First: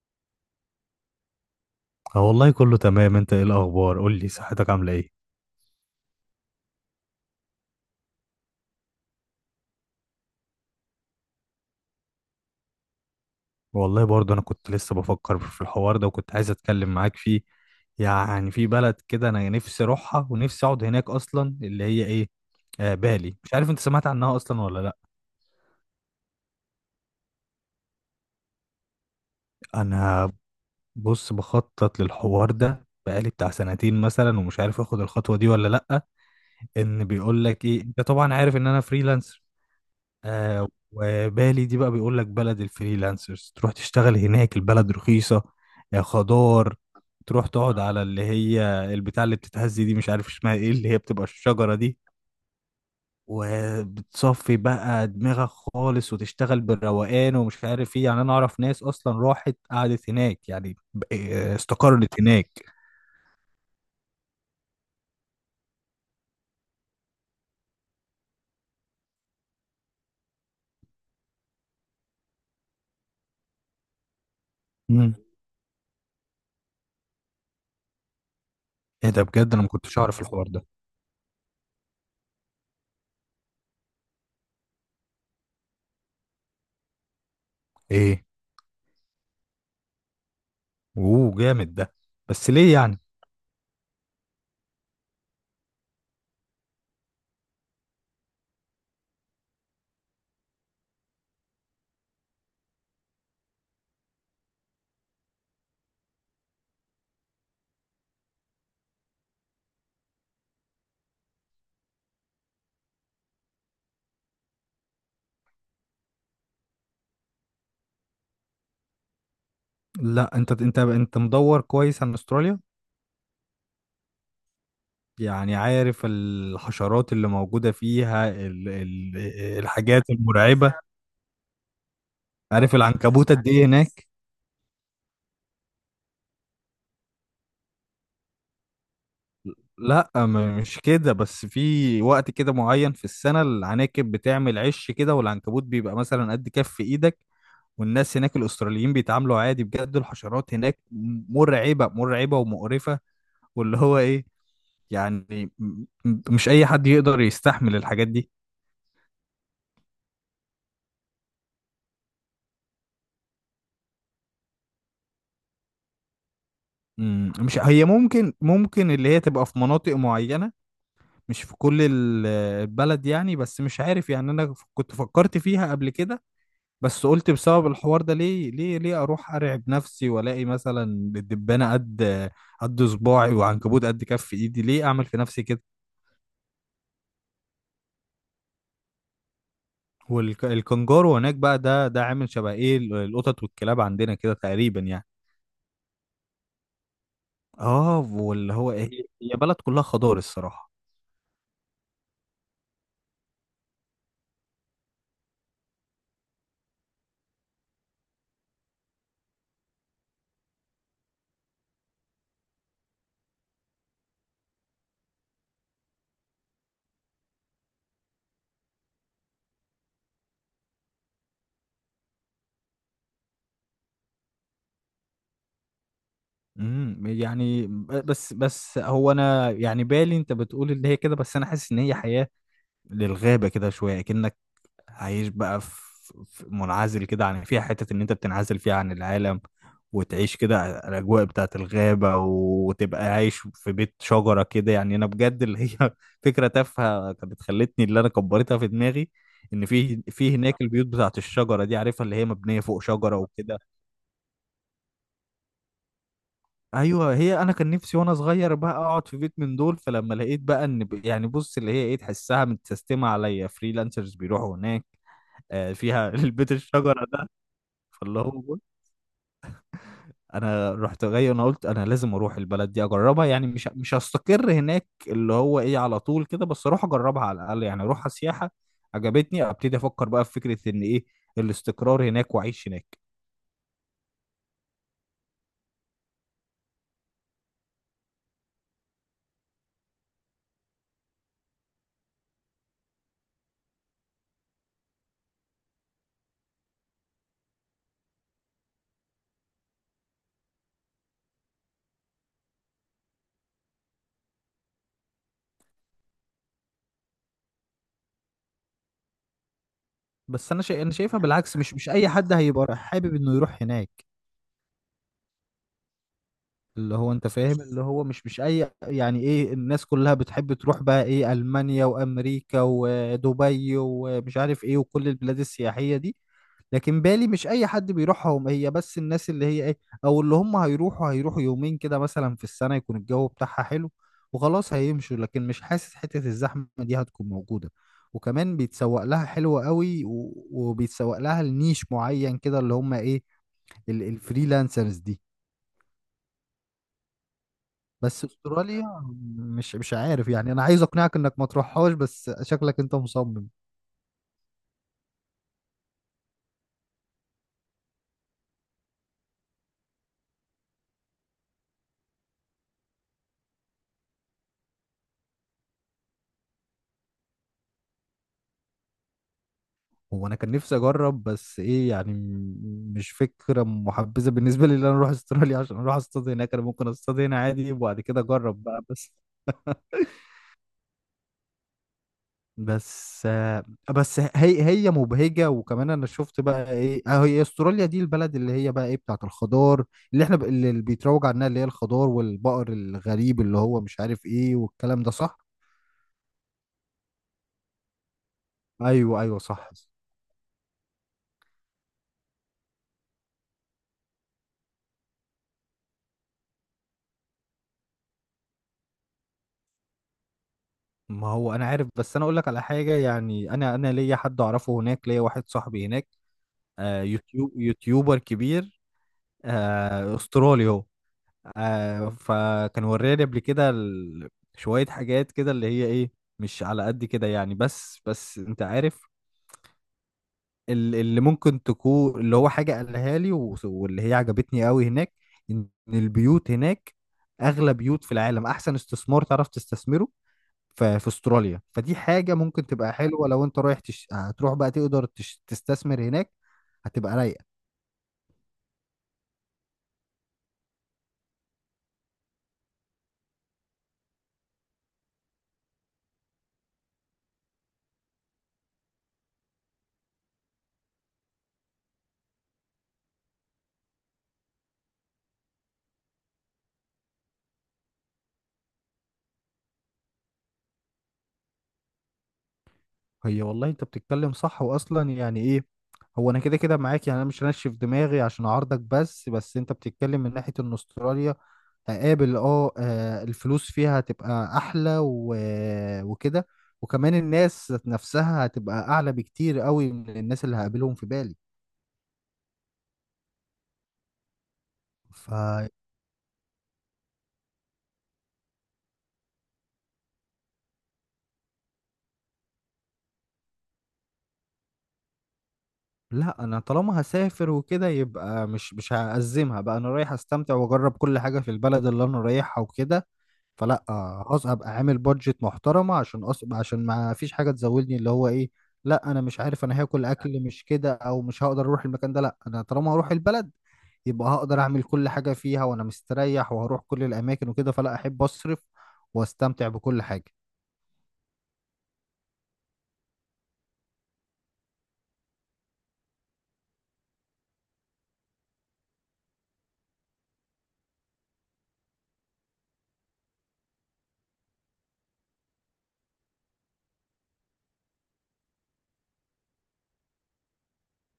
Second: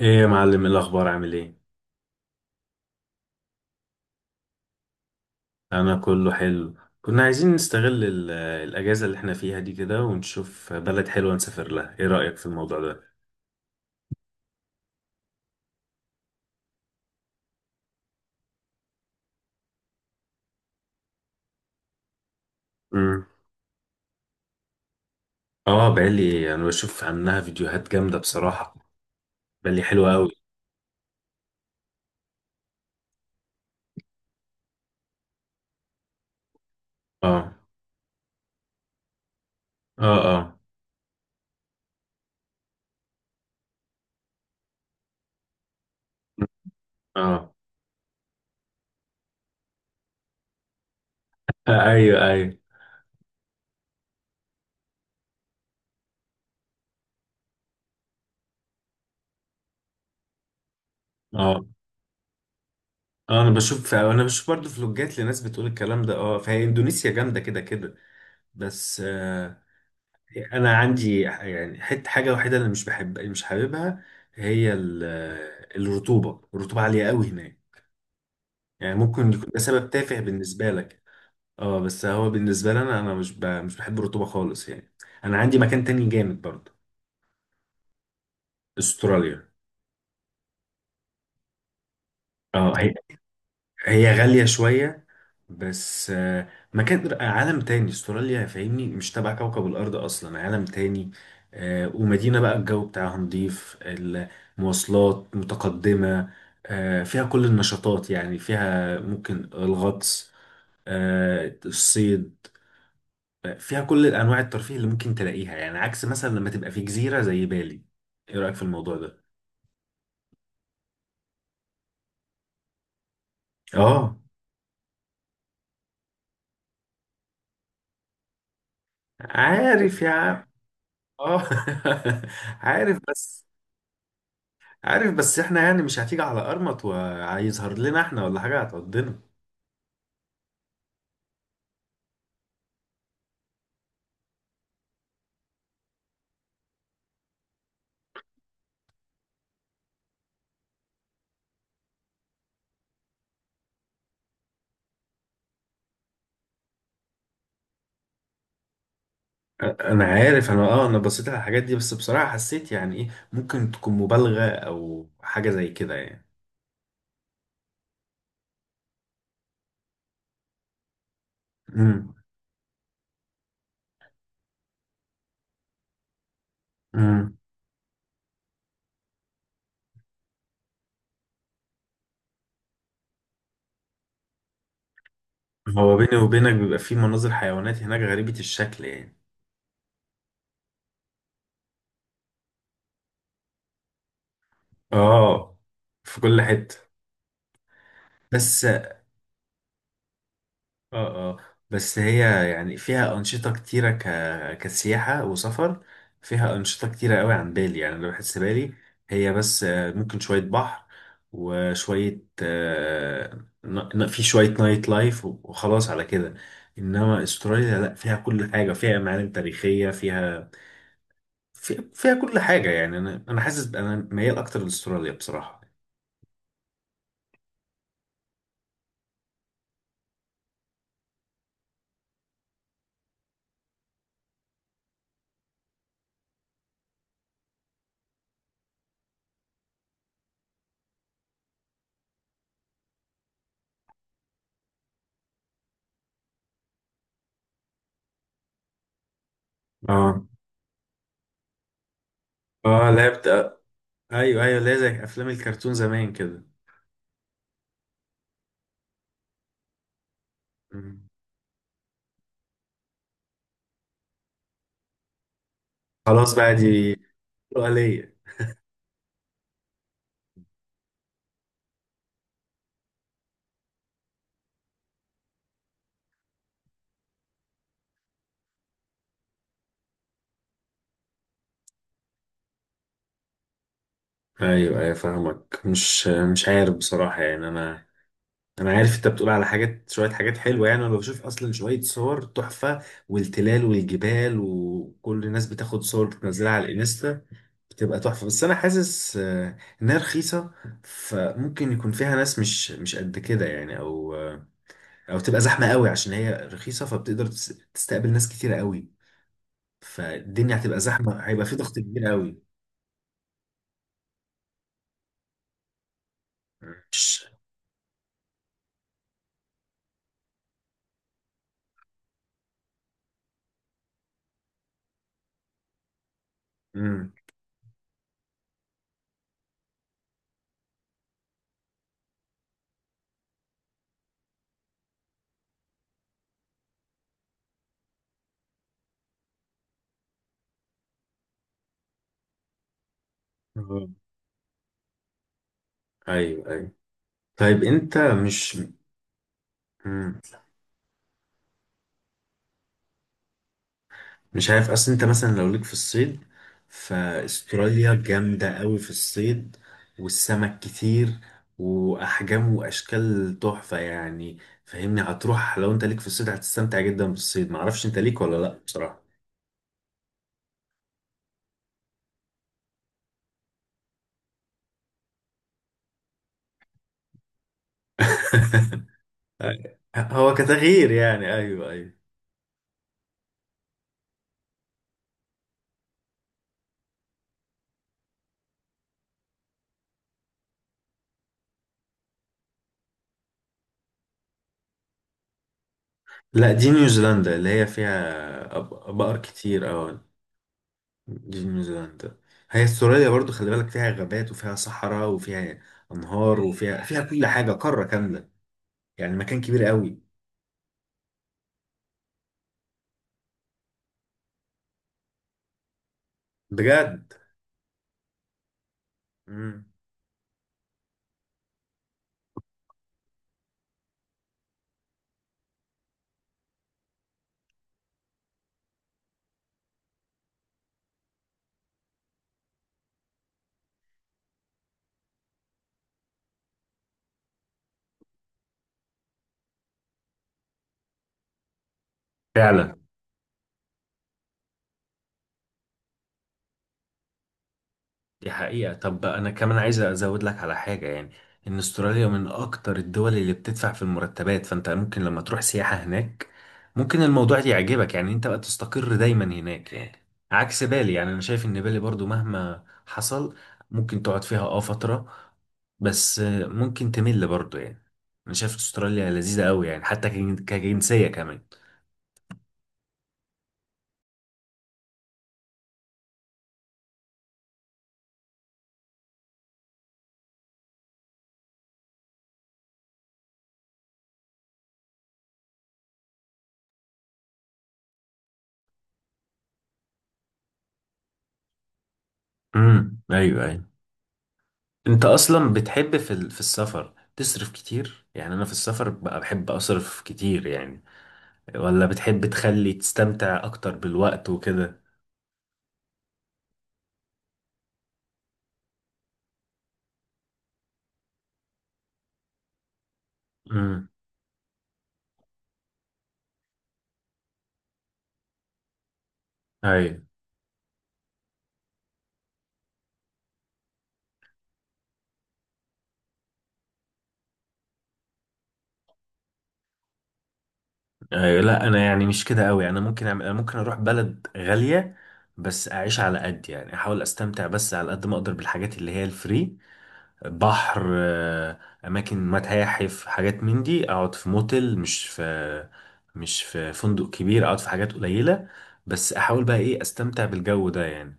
ايه يا معلم، إيه الاخبار؟ عامل ايه؟ اه والله كله تمام. انت ايه الاخبار؟ قول لي صحتك عامله ايه؟ انا كله حلو. كنا عايزين نستغل الاجازه اللي احنا فيها دي كده ونشوف بلد حلوه نسافر لها. ايه رايك في الموضوع ده؟ والله برضه انا كنت لسه بفكر في الحوار ده وكنت عايز اتكلم معاك فيه. يعني في بلد كده انا نفسي اروحها ونفسي اقعد هناك اصلا اللي هي ايه، امم. بالي، مش عارف انت سمعت عنها اصلا ولا لا؟ اه، بالي انا بشوف عنها فيديوهات جامده بصراحه. بالي حلوه قوي. انا بص بخطط للحوار ده بقالي بتاع سنتين مثلا، ومش عارف اخد الخطوه دي ولا لا. ان بيقول اه لك ايه، انت طبعا عارف ان انا فريلانسر. اه. اه وبالي دي بقى بيقول لك بلد الفريلانسرز، تروح تشتغل هناك، البلد رخيصة، خضار. تروح اه. تقعد على اللي هي البتاع اللي بتتهز دي، مش عارف اسمها ايه، اللي هي بتبقى الشجرة آه، دي. ايوه ايوه. وبتصفي بقى دماغك خالص وتشتغل بالروقان ومش عارف ايه، يعني انا اعرف ناس اصلا راحت قعدت هناك، يعني اه استقرت هناك. اه، انا بشوف برضه فلوجات لناس بتقول الكلام ده. اه، فهي اندونيسيا جامده كده كده. بس، انا عندي يعني حته حاجه وحيده اللي مش بحب، اللي مش حاببها. هي مم. الرطوبه عاليه قوي هناك. يعني ايه ده؟ ممكن يكون بجد ده انا ما سبب كنتش تافه اعرف الحوار ده. بالنسبه لك. اه، بس هو بالنسبه لي انا مش بحب الرطوبه خالص يعني. انا عندي مكان تاني جامد برضه. ايه، استراليا. اوه جامد ده! بس اه، ليه هي يعني؟ هي غاليه شويه. بس، مكان عالم تاني استراليا، فاهمني؟ مش تبع كوكب الارض اصلا، عالم تاني. ومدينه بقى الجو بتاعها نضيف، المواصلات متقدمه. فيها كل النشاطات، يعني فيها ممكن الغطس، الصيد. فيها كل انواع الترفيه اللي ممكن تلاقيها، يعني عكس مثلا لما تبقى في جزيره زي بالي. ايه رايك في الموضوع ده؟ لا، انت مدور كويس عن استراليا، اه. يعني عارف الحشرات اللي موجودة فيها، ال ال عارف الحاجات يا عم. المرعبة. اه، عارف عارف العنكبوت بس. قد ايه هناك؟ عارف، بس احنا يعني مش هتيجي على قرمط وهيظهر لنا احنا ولا حاجة هتقضينا. لا، مش كده، بس في وقت كده معين في السنة العناكب بتعمل عش كده، والعنكبوت بيبقى مثلا قد كف ايدك. والناس هناك الأستراليين بيتعاملوا عادي، بجد الحشرات هناك مرعبة مرعبة ومقرفة. واللي هو ايه، يعني مش أي حد يقدر يستحمل الحاجات دي. انا عارف. انا، اه، انا بصيت على الحاجات دي، بس بصراحة حسيت يعني ايه، ممكن تكون مبالغة او حاجة زي كده يعني. مش هي، ممكن اللي هي تبقى في مناطق معينة، مش في كل امم. البلد يعني. بس مش عارف يعني، انا كنت فكرت فيها قبل كده، بس قلت امم. بسبب الحوار ده ليه اروح ارعب نفسي والاقي مثلا الدبانة قد صباعي وعنكبوت قد كف ايدي، ليه اعمل في نفسي كده؟ هو بيني وبينك بيبقى في مناظر حيوانات هناك غريبة الشكل يعني. والكنجارو هناك بقى ده عامل شبه ايه القطط والكلاب عندنا كده تقريبا يعني. اه، في كل حتة. اه واللي بس. هو ايه. هي بلد كلها خضار الصراحة. اه اه. بس هي يعني فيها أنشطة كتيرة كسياحة وسفر. فيها أنشطة كتيرة قوي عن بالي، يعني أنا بحس بالي هي بس، ممكن شوية بحر، وشوية، في شوية نايت لايف، وخلاص على كده. إنما أستراليا لأ، فيها كل حاجة، فيها معالم تاريخية، فيها، فيها كل حاجة. يعني أنا حاسس أنا ميال أكتر لأستراليا بصراحة. يعني بس هو انا يعني بالي، انت بتقول ان هي كده، بس انا حاسس ان هي حياة للغابة كده شوية، كأنك عايش بقى في منعزل كده، عن فيها حتة إن أنت بتنعزل فيها عن العالم وتعيش كده الأجواء بتاعة الغابة، وتبقى عايش في بيت شجرة كده، يعني أنا بجد اللي هي فكرة تافهة كانت خلتني اللي أنا كبرتها في دماغي، إن في اه هناك البيوت بتاعة الشجرة دي، عارفها اللي هي مبنية فوق اه، شجرة لعبت، وكده. ايوه ايوه، اللي هي زي افلام الكرتون زمان كده. أيوه، هي أنا كان نفسي وأنا صغير بقى أقعد في بيت من دول، فلما لقيت بقى إن يعني بص اللي هي إيه، تحسها متسيستمة عليا، فريلانسرز بيروحوا هناك، فيها خلاص البيت بقى، دي الشجره ده. حلوة ليا. فاللي هو بص، انا رحت جاي انا قلت انا لازم اروح البلد دي اجربها، يعني مش هستقر هناك اللي هو ايه على طول كده، بس اروح اجربها على الاقل، يعني اروح سياحه. عجبتني، ابتدي افكر بقى في فكره ان ايه الاستقرار هناك واعيش هناك. ايوه ايوه، فاهمك. مش عارف بصراحه، يعني انا، انا عارف انت بتقول على حاجات، شويه حاجات حلوه. يعني انا بشوف اصلا شويه صور تحفه، والتلال والجبال، وكل الناس بتاخد صور بتنزلها على الانستا، بتبقى تحفه. بس انا حاسس، انها رخيصه، فممكن يكون فيها ناس مش قد كده يعني، او، او تبقى زحمه قوي عشان هي رخيصه، فبتقدر تستقبل ناس كتيره قوي. بس فالدنيا هتبقى انا زحمه، شايفها هيبقى في بالعكس، مش ضغط مش كبير اي حد قوي. هيبقى حابب انه يروح هناك. اللي هو مش انت فاهم، اللي هو مش اي يعني ايه، الناس كلها بتحب تروح بقى ايه المانيا وامريكا ودبي ومش عارف ايه وكل البلاد السياحية دي. لكن بالي مش اي حد بيروحهم، هي بس الناس اللي هي ايه، او اللي هم هيروحوا يومين كده مثلا في السنة يكون الجو بتاعها حلو وخلاص هيمشوا، لكن مش حاسس حتة الزحمة دي هتكون موجودة. وكمان بيتسوق لها حلوة قوي، وبيتسوق لها لنيش معين كده اللي هم ايه آه. الفريلانسرز دي. ايوه ايوه. طيب انت بس مش. استراليا مش مم. عارف، يعني انا عايز اقنعك انك ما تروحهاش بس شكلك انت مصمم. مش عارف، اصل انت مثلا لو ليك في الصيد، فاستراليا جامدة قوي في الصيد، والسمك كتير، واحجام واشكال تحفة يعني. فاهمني؟ هتروح لو انت ليك في الصيد هتستمتع جدا بالصيد. معرفش انت ليك ولا لا بصراحة. هو انا كان نفسي اجرب، بس ايه يعني مش فكره محبذه بالنسبه لي ان انا اروح استراليا عشان اروح اصطاد هناك. انا ممكن اصطاد هنا عادي وبعد كده اجرب بقى، هو كتغيير يعني، ايوه ايوه. بس آه، بس هي مبهجه. وكمان انا شفت بقى ايه، هي استراليا دي البلد اللي هي بقى ايه بتاعت الخضار، اللي احنا اللي بيتروج عنها، اللي هي الخضار والبقر الغريب اللي هو مش عارف ايه، والكلام ده صح. لا، دي نيوزيلندا اللي هي فيها بقر ايوه ايوه كتير. صح. اه، دي نيوزيلندا. هي استراليا برضو خلي بالك فيها غابات، وفيها صحراء، وفيها انهار، وفيها، فيها كل حاجه، قاره كامله يعني. مكان كبير قوي. ما هو انا عارف، بس انا اقول لك على حاجه، يعني انا ليا حد اعرفه هناك، ليا واحد صاحبي هناك. آه، بجد. يوتيوبر كبير. مم. آه استرالي هو. آه فكان وراني قبل كده شويه حاجات كده اللي هي ايه، مش على قد كده يعني. بس انت عارف اللي ممكن تكون اللي هو حاجه قالها لي واللي هي عجبتني قوي هناك، ان البيوت هناك اغلى بيوت في العالم، احسن استثمار تعرف تستثمره في استراليا. فدي حاجة ممكن فعلا. تبقى حلوة، لو انت رايح هتروح بقى تقدر تستثمر هناك، هتبقى رايقة. دي حقيقة. طب أنا كمان عايز أزود لك على حاجة، يعني إن أستراليا من أكتر الدول اللي بتدفع في المرتبات. فأنت ممكن لما تروح سياحة هناك ممكن الموضوع ده يعجبك، يعني أنت بقى تستقر دايما هناك يعني. عكس بالي، يعني أنا شايف إن بالي برضو مهما حصل ممكن تقعد فيها فترة، بس ممكن تمل برضو يعني. أنا شايف أستراليا لذيذة أوي يعني، حتى كجنسية كمان. هي والله انت بتتكلم صح، واصلا يعني ايه. هو انا كده كده معاك، يعني انا مش هنشف دماغي عشان اعارضك، بس انت بتتكلم من ناحية ان استراليا هقابل، الفلوس فيها هتبقى احلى وكده، وكمان الناس ذات نفسها هتبقى اعلى بكتير قوي من الناس اللي هقابلهم في بالي. امم، أيوه أيوه. انت ف اصلا بتحب في في السفر تصرف كتير؟ يعني انا في السفر بقى بحب اصرف كتير يعني. ولا بتحب تخلي تستمتع اكتر بالوقت وكده؟ لا، انا طالما هسافر وكده يبقى مش هأزمها بقى، انا رايح استمتع واجرب كل حاجه في البلد اللي انا رايحها وكده. فلا، امم. خلاص ابقى عامل بادجت محترمه عشان عشان ما فيش حاجه تزودني اللي هو ايه، لا انا مش عارف انا ايوه هاكل اكل مش كده او مش هقدر اروح المكان ده، لا انا طالما هروح البلد يبقى هقدر اعمل كل حاجه فيها وانا مستريح، وهروح كل الاماكن وكده، فلا احب اصرف واستمتع بكل حاجه. ايوه. لا انا يعني مش كده قوي. انا ممكن اروح بلد غالية بس اعيش على قد، يعني احاول استمتع بس على قد ما اقدر بالحاجات اللي هي الفري. بحر، اماكن، متاحف، حاجات من دي، اقعد في موتيل، مش في فندق كبير. اقعد في حاجات قليله، بس احاول بقى ايه استمتع بالجو ده يعني.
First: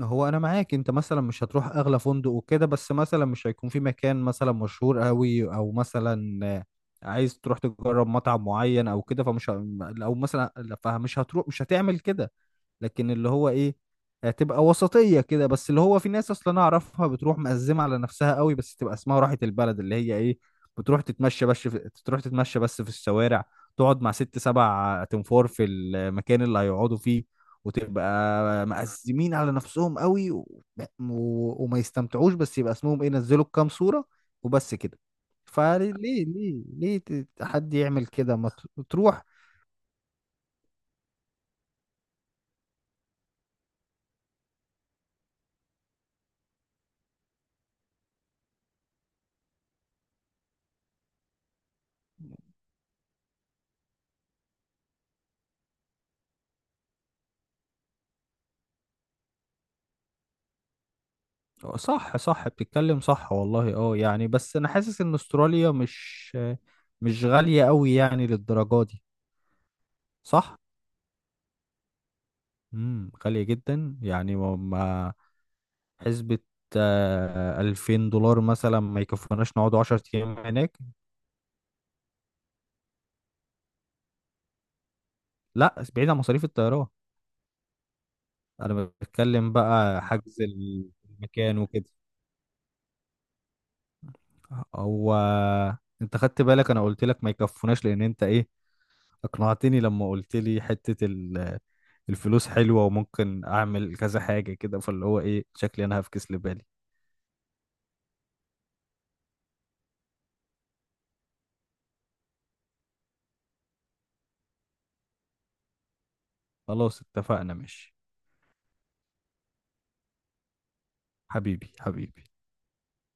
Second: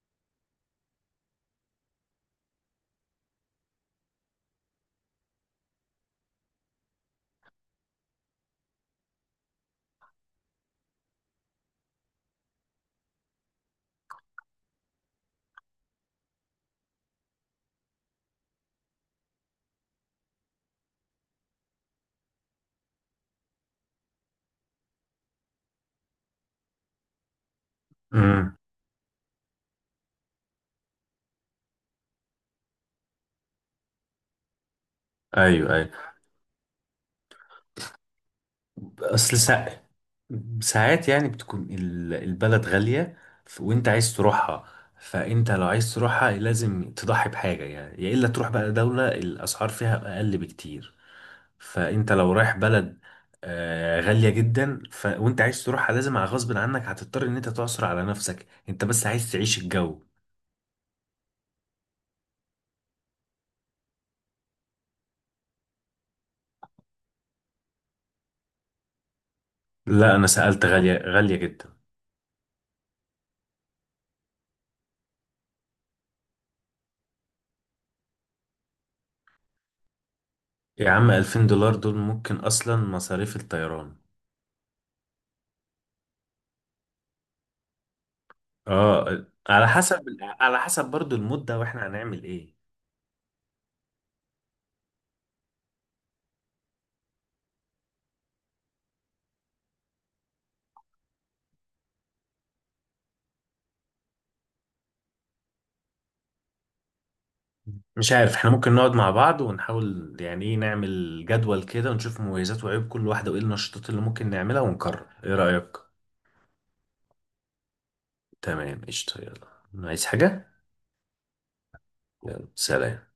هو انا معاك، انت مثلا مش هتروح اغلى فندق وكده، بس مثلا مش هيكون في مكان مثلا مشهور قوي او مثلا، عايز تروح تجرب مطعم معين او كده، فمش او مثلا لا، فمش هتروح مش هتعمل كده. لكن اللي هو ايه، هتبقى وسطية كده. بس اللي هو في ناس اصلا انا اعرفها بتروح مقزمة على نفسها قوي، بس تبقى اسمها راحة البلد اللي هي ايه، بتروح تتمشى بس تروح تتمشى بس في الشوارع، تقعد مع ست سبع تنفور في المكان اللي هيقعدوا فيه، وتبقى امم، مقزمين على نفسهم قوي وما يستمتعوش، بس يبقى اسمهم ايه نزلوا كام صورة وبس كده. ايوه فليه ايوه. ليه ليه ليه حد يعمل كده، ما تروح. اصل ساعات يعني بتكون البلد غاليه، وانت عايز تروحها. فانت لو عايز تروحها لازم تضحي بحاجه، يعني يا الا تروح بقى دوله الاسعار فيها اقل بكتير. فانت لو رايح بلد غالية جدا، وانت عايز تروحها، لازم على غصب عنك هتضطر ان انت تعصر على نفسك، انت بس عايز تعيش الجو. آه، صح صح بتتكلم صح، والله اه. يعني بس انا حاسس ان استراليا مش غالية قوي يعني للدرجة دي. لا انا صح. سألت، غالية غالية جدا. غالية جدا يعني، حسبة، $2000 مثلا ما يكفوناش نقعد 10 ايام هناك. يا عم، 2000 دولار دول ممكن اصلا مصاريف الطيران. لا، بعيد عن مصاريف الطيران، انا اه، بتكلم على بقى حسب. حجز على حسب برضو المدة المكان واحنا وكده. هنعمل ايه. هو انت خدت بالك، انا قلت لك ما يكفوناش لان انت ايه اقنعتني لما قلت لي حتة الفلوس حلوة وممكن اعمل كذا حاجة كده، فاللي هو ايه شكلي انا هفكس لبالي. مش عارف، احنا ممكن نقعد مع بعض ونحاول يعني ايه نعمل جدول كده ونشوف مميزات وعيوب كل واحدة وايه النشاطات اللي ممكن نعملها ونقرر. ايه رأيك؟ خلاص اتفقنا ماشي. تمام، قشطة. يلا، عايز حاجة؟ حبيبي حبيبي. يلا سلام.